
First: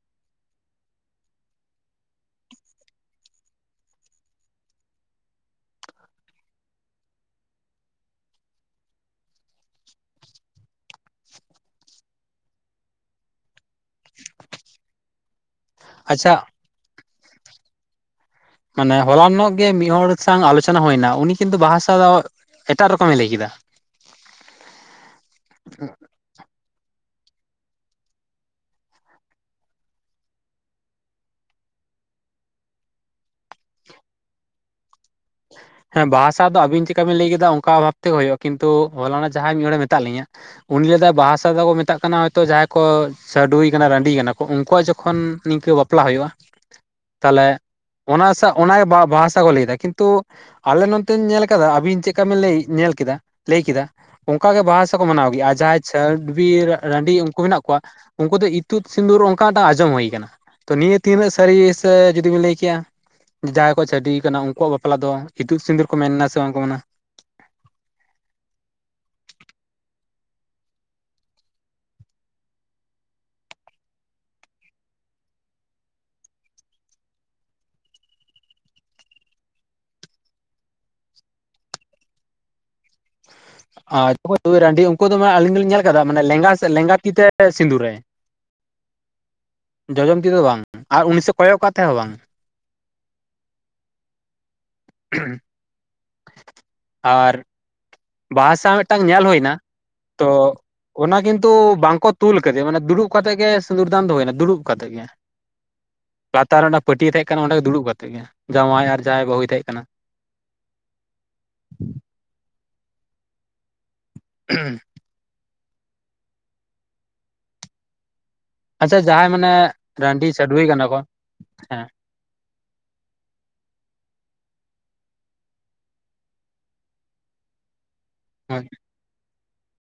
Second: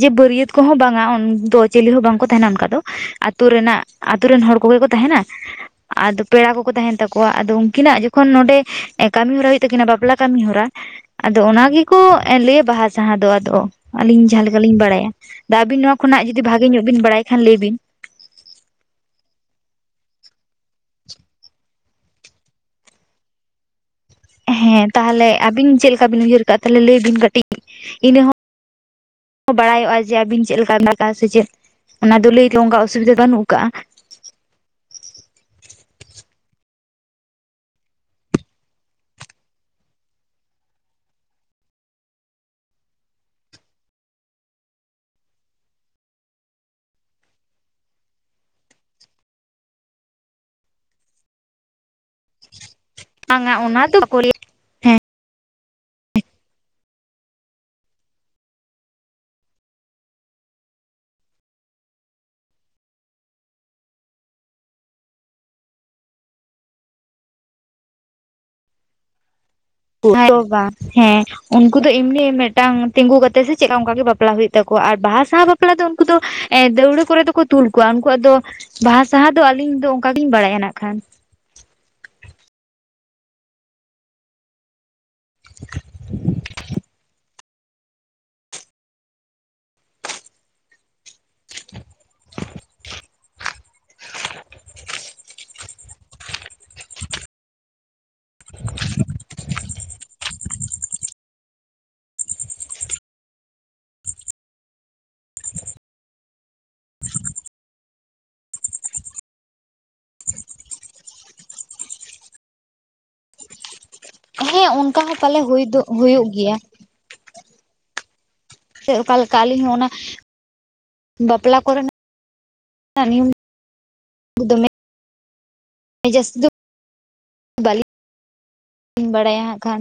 ᱡᱮ ᱵᱟᱹᱨᱭᱟᱹᱛ ᱠᱚᱦᱚᱸ ᱵᱟᱝᱟ ᱩᱱ ᱫᱚ ᱪᱮᱞᱤ ᱦᱚᱸ ᱵᱟᱝᱠᱚ ᱛᱟᱦᱮᱱᱟ ᱚᱱᱠᱟ ᱫᱚ᱾ ᱟᱹᱛᱩ ᱨᱮᱱᱟᱜ ᱟᱹᱛᱩ ᱨᱮᱱ ᱦᱚᱲ ᱠᱚᱜᱮ ᱠᱚ ᱛᱟᱦᱮᱱᱟ᱾ ᱟᱫᱚ ᱯᱮᱲᱟ ᱠᱚᱠᱚ ᱛᱟᱦᱮᱱ ᱛᱟᱠᱚᱣᱟ᱾ ᱟᱫᱚ ᱩᱱᱠᱤᱱᱟᱜ ᱡᱚᱠᱷᱚᱱ ᱱᱚᱸᱰᱮ ᱮ ᱠᱟᱹᱢᱤᱦᱚᱨᱟ ᱦᱩᱭᱩᱜ ᱛᱟᱹᱠᱤᱱᱟ ᱵᱟᱯᱞᱟ ᱠᱟᱹᱢᱤᱦᱚᱨᱟ᱾ ᱟᱫᱚ ᱚᱱᱟ ᱜᱮᱠᱚ ᱞᱟᱹᱭᱟ ᱵᱟᱦᱟ ᱥᱟᱦᱟ ᱫᱚ ᱟᱫᱚ᱾ ᱟᱞᱤᱧ ᱡᱟᱦᱟᱸ ᱞᱮᱠᱟᱞᱤᱧ ᱵᱟᱲᱟᱭᱟ᱾ ᱟᱫᱚ ᱟᱹᱵᱤᱱ ᱱᱚᱣᱟ ᱠᱷᱚᱱᱟᱜ ᱟᱪᱪᱷᱟ ᱡᱩᱫᱤ ᱵᱷᱟᱜᱮ ᱧᱚᱜ ᱵᱤᱱ ᱵᱟᱲᱟᱭ ᱠᱷᱟᱱ ᱞᱟᱹᱭ ᱵᱤᱱ᱾ ᱢᱟᱱᱮ ᱦᱚᱞᱟᱱᱚᱜ ᱜᱮ ᱢᱤᱫ ᱦᱚᱲ ᱥᱟᱶ ᱟᱞᱳᱪᱚᱱᱟ ᱦᱩᱭᱱᱟ ᱩᱱᱤ ᱠᱤᱱᱛᱩ ᱵᱟᱦᱟ ᱥᱟᱦᱟ ᱫᱚ ᱮᱴᱟᱜ ᱨᱚᱠᱚᱢᱮ ᱞᱟᱹᱭ ᱠᱮᱫᱟ᱾ ᱦᱮᱸ ᱛᱟᱦᱚᱞᱮ ᱟᱹᱵᱤᱱ ᱪᱮᱫ ᱞᱮᱠᱟ ᱵᱤᱱ ᱩᱭᱦᱟᱹᱨ ᱠᱟᱜ-ᱟ ᱛᱟᱞᱦᱮ ᱞᱟᱹᱭ ᱵᱤᱱ ᱠᱟᱹᱴᱤᱡ ᱤᱱᱟᱹ ᱦᱚᱸ ᱦᱚ ᱵᱟᱲᱟᱭᱚᱜ-ᱟ ᱡᱮ ᱟᱹᱵᱤᱱ ᱪᱮᱫ ᱞᱮᱠᱟ [unintelligible] ᱥᱮ ᱪᱮᱫ ᱚᱱᱟ ᱫᱚ ᱞᱟᱹᱭ ᱫᱚ ᱚᱱᱠᱟ ᱚᱥᱩᱵᱤᱫᱷᱟ ᱵᱟᱹᱱᱩᱜ ᱟᱠᱟᱜᱼᱟ᱾ [inaudible] ᱦᱮᱸ ᱵᱟᱦᱟ ᱥᱟᱦ ᱫᱚ ᱟᱹᱵᱤᱱ ᱪᱮᱫᱠᱟ ᱵᱤᱱ ᱞᱟᱹᱭ ᱠᱮᱫᱟ ᱚᱱᱠᱟ ᱵᱷᱟᱵ ᱛᱮᱜᱮ ᱦᱩᱭᱩᱜ-ᱟ᱾ ᱠᱤᱱᱛᱩ ᱦᱚᱞᱟᱱᱚᱜ ᱡᱟᱦᱟᱸᱭ ᱢᱤᱫ ᱦᱚᱲᱮ ᱢᱮᱛᱟᱜ ᱞᱤᱧᱟᱹ᱾ ᱩᱱᱞ ᱞᱟᱹᱭᱫᱟᱭ ᱫᱚ ᱵᱟᱦᱟᱟᱥᱟ ᱫᱚᱠᱚ ᱢᱮᱛᱟᱜ ᱠᱟᱱᱟ ᱦᱚᱭᱛᱚ ᱡᱟᱦᱟᱸᱭ ᱠᱚ ᱥᱟᱹᱰᱩᱭ ᱠᱟᱱᱟ ᱨᱟᱺᱰᱤ ᱠᱟᱱᱟ ᱠᱚ᱾ ᱩᱱᱠᱩᱣᱟᱜ ᱡᱚᱠᱷᱚᱱ ᱱᱤᱝᱠᱟᱹ ᱵᱟᱯᱞᱟ ᱦᱩᱭᱩᱜ-ᱟ ᱛᱟᱦᱚᱞᱮ ᱚᱱᱟ ᱥᱟᱶ ᱚᱱᱟᱜᱮ ᱵᱟ-ᱵᱟᱦᱟᱥᱟ ᱠᱚ ᱞᱟᱹᱭᱟ᱾ ᱠᱤᱱᱛᱩ ᱟᱞᱮ ᱱᱚᱛᱧ ᱧᱮᱞ ᱠᱟᱫᱟ ᱟᱵᱤᱱ ᱪᱮᱫᱠᱟ ᱵᱤᱱ ᱞᱟᱹᱭ ᱧᱮᱞ ᱠᱮᱫᱟ ᱵᱟᱝᱟ ᱞᱟᱹᱭ ᱚᱱᱟ ᱠᱮᱫᱟ ᱫᱚ ᱵᱟᱠᱚ ᱞᱟᱹᱭᱟ ᱚᱱᱠᱟᱜᱮ ᱵᱟᱦᱟ ᱦᱮᱸ ᱥᱟᱦᱟ ᱠᱚ ᱢᱟᱱᱟᱣ ᱜᱮᱭᱟ ᱟᱨ ᱡᱟᱦᱟᱸᱭ ᱪᱷᱰᱣᱤ ᱨᱟ-ᱨᱟᱺᱰᱤ ᱩᱱᱠᱩ ᱢᱮᱱᱟᱜ ᱠᱚᱣᱟ ᱩᱱᱠᱩ ᱫᱚ ᱤᱛᱩᱫ ᱥᱤᱸᱫᱩᱨ ᱚᱱᱠᱟ ᱢᱤᱫᱴᱟᱝ ᱟᱸᱡᱚᱢ ᱦᱩᱭ ᱠᱟᱱᱟ᱾ ᱛᱚ ᱱᱤᱭᱟᱹ ᱛᱤᱱᱟᱹᱜ ᱥᱟᱹᱨᱤ ᱥᱮ ᱡᱩᱫᱤ ᱵᱮᱤᱱ ᱞᱟᱹᱭ ᱠᱮᱭᱟ ᱡᱟᱦᱟᱸᱭ ᱠᱚ ᱪᱷᱟᱹᱰᱤ ᱠᱟᱱᱟ ᱩᱱᱠᱩᱣᱟᱜ ᱵᱟᱯ ᱯᱞᱟ ᱫᱚ ᱤᱛᱩᱫ ᱥᱤᱸᱫᱩᱨ ᱠᱚ ᱢᱮᱱᱱᱟ ᱥᱮ ᱵᱟᱝᱠᱚ ᱢᱮᱱᱟ? [unintelligible] ᱵᱟᱝ ᱦᱮᱸ᱾ ᱩᱱᱠᱩ ᱫᱚ ᱮᱢᱱᱤ ᱢᱤᱫᱴᱟᱝ ᱛᱤᱸᱜᱩ ᱠᱟᱛᱮ ᱥᱮ ᱪᱮᱫᱮᱠᱟ ᱚᱱᱠᱟ ᱜᱮ ᱵᱟᱯᱞᱟ ᱦᱩᱭᱩᱜ ᱛᱟᱠᱚᱣᱟ ᱟᱨ ᱵᱟᱦᱟ ᱥᱟᱦᱟ ᱵᱟᱯ ᱵᱟᱯᱞᱟ ᱫᱚ ᱩᱱᱠᱩ ᱫᱚ ᱮ ᱫᱟᱹᱣᱲᱟᱹ ᱠᱚᱨᱮ ᱫᱚᱠᱚ ᱛᱩᱞ ᱠᱚᱣᱟ᱾ ᱩᱱᱠᱩᱣᱟᱜ ᱫᱚ ᱵᱟᱦᱟ ᱥᱟᱦᱟ ᱫᱚ ᱟᱞᱤᱧ ᱫᱚ ᱚᱱᱠᱟ ᱜᱤᱧ ᱵᱟᱲᱟᱭᱟ ᱱᱟᱜ ᱠᱷᱟᱱ᱾ [unintelligible] ᱨᱟᱺᱰᱤ ᱩᱱᱠᱩᱣᱟᱜ ᱫᱚ ᱢᱟᱱᱮ ᱟᱞᱤᱧ ᱫᱚᱞᱤᱧ ᱧᱮᱞ ᱠᱟᱫᱟ ᱢᱟᱱᱮ ᱞᱮᱸᱜᱟ ᱥᱮᱫ ᱞᱮᱸᱜᱟ ᱛᱤ ᱛᱮ ᱥᱤᱸᱫᱩᱨᱟᱭᱟ᱾ ᱡᱚᱡᱚᱢ ᱛᱤ ᱛᱮᱫᱚ ᱵᱟᱝ ᱟᱨ ᱩᱱᱤ ᱥᱮᱫ ᱠᱚᱭᱚᱜ ᱠᱟᱛᱮᱦᱚᱸ ᱵᱟᱝ᱾ [inaudible] ᱟᱨ ᱵᱟᱦᱟ ᱥᱟᱦᱟ ᱢᱤᱫᱴᱟᱝ ᱧᱮᱞ ᱦᱩᱭᱱᱟ ᱛᱚ ᱚᱱᱟ ᱠᱤᱱᱛᱩ ᱵᱟᱝᱠᱚ ᱛᱩᱞ ᱠᱟᱮᱭᱟ ᱢᱟᱱᱮ ᱫᱩᱲᱩᱵ ᱠᱟᱛᱮᱜ ᱜᱮ ᱫᱩᱨᱫᱟᱱ ᱫᱚ ᱦᱩᱭᱱᱟ ᱫᱩᱲᱩᱵ ᱠᱟᱛᱮᱜ ᱜᱮ᱾ ᱞᱟᱛᱟᱨ ᱨᱮ ᱢᱤᱫᱴᱟᱝ ᱯᱟᱹᱴᱭᱟ ᱛᱟᱦᱮᱸ ᱠᱟᱱᱟ ᱚᱸᱰᱮ ᱜᱮ ᱫᱩᱲᱩᱵ ᱠᱟᱛᱮᱫ ᱜᱮ᱾ ᱡᱟᱶᱟᱭ ᱟᱨ ᱡᱟᱶᱟᱭ ᱵᱟᱹᱦᱩᱭ ᱛᱟᱦᱮᱸᱜ ᱠᱟᱱᱟ᱾ ᱦᱮᱸ ᱚᱱᱠᱟ ᱦᱚᱸ ᱯᱟᱞᱮ ᱦᱩᱭ ᱫᱚ ᱦᱩᱭᱩᱜ ᱜᱮᱭᱟ᱾ ᱪᱮᱫ ᱟᱪᱪᱷᱟ ᱡᱟᱦᱟᱸᱭ ᱚᱠᱟᱞᱮᱠᱟ ᱢᱟᱱᱮ ᱠᱟᱞᱤᱧ ᱦᱚᱸ ᱚᱱᱟ ᱨᱟᱺᱰᱤ ᱪᱟᱹᱰᱣᱤ ᱠᱟᱱᱟ ᱠᱚ ᱵᱟᱯᱞᱟ ᱦᱮᱸ ᱠᱚᱨᱮᱱᱟᱜ [unintelligible] [unintelligible] [unintelligible] ᱵᱟᱹᱧ ᱵᱟᱲᱟᱭᱟ ᱦᱟᱸᱜ ᱠᱷᱟᱱ᱾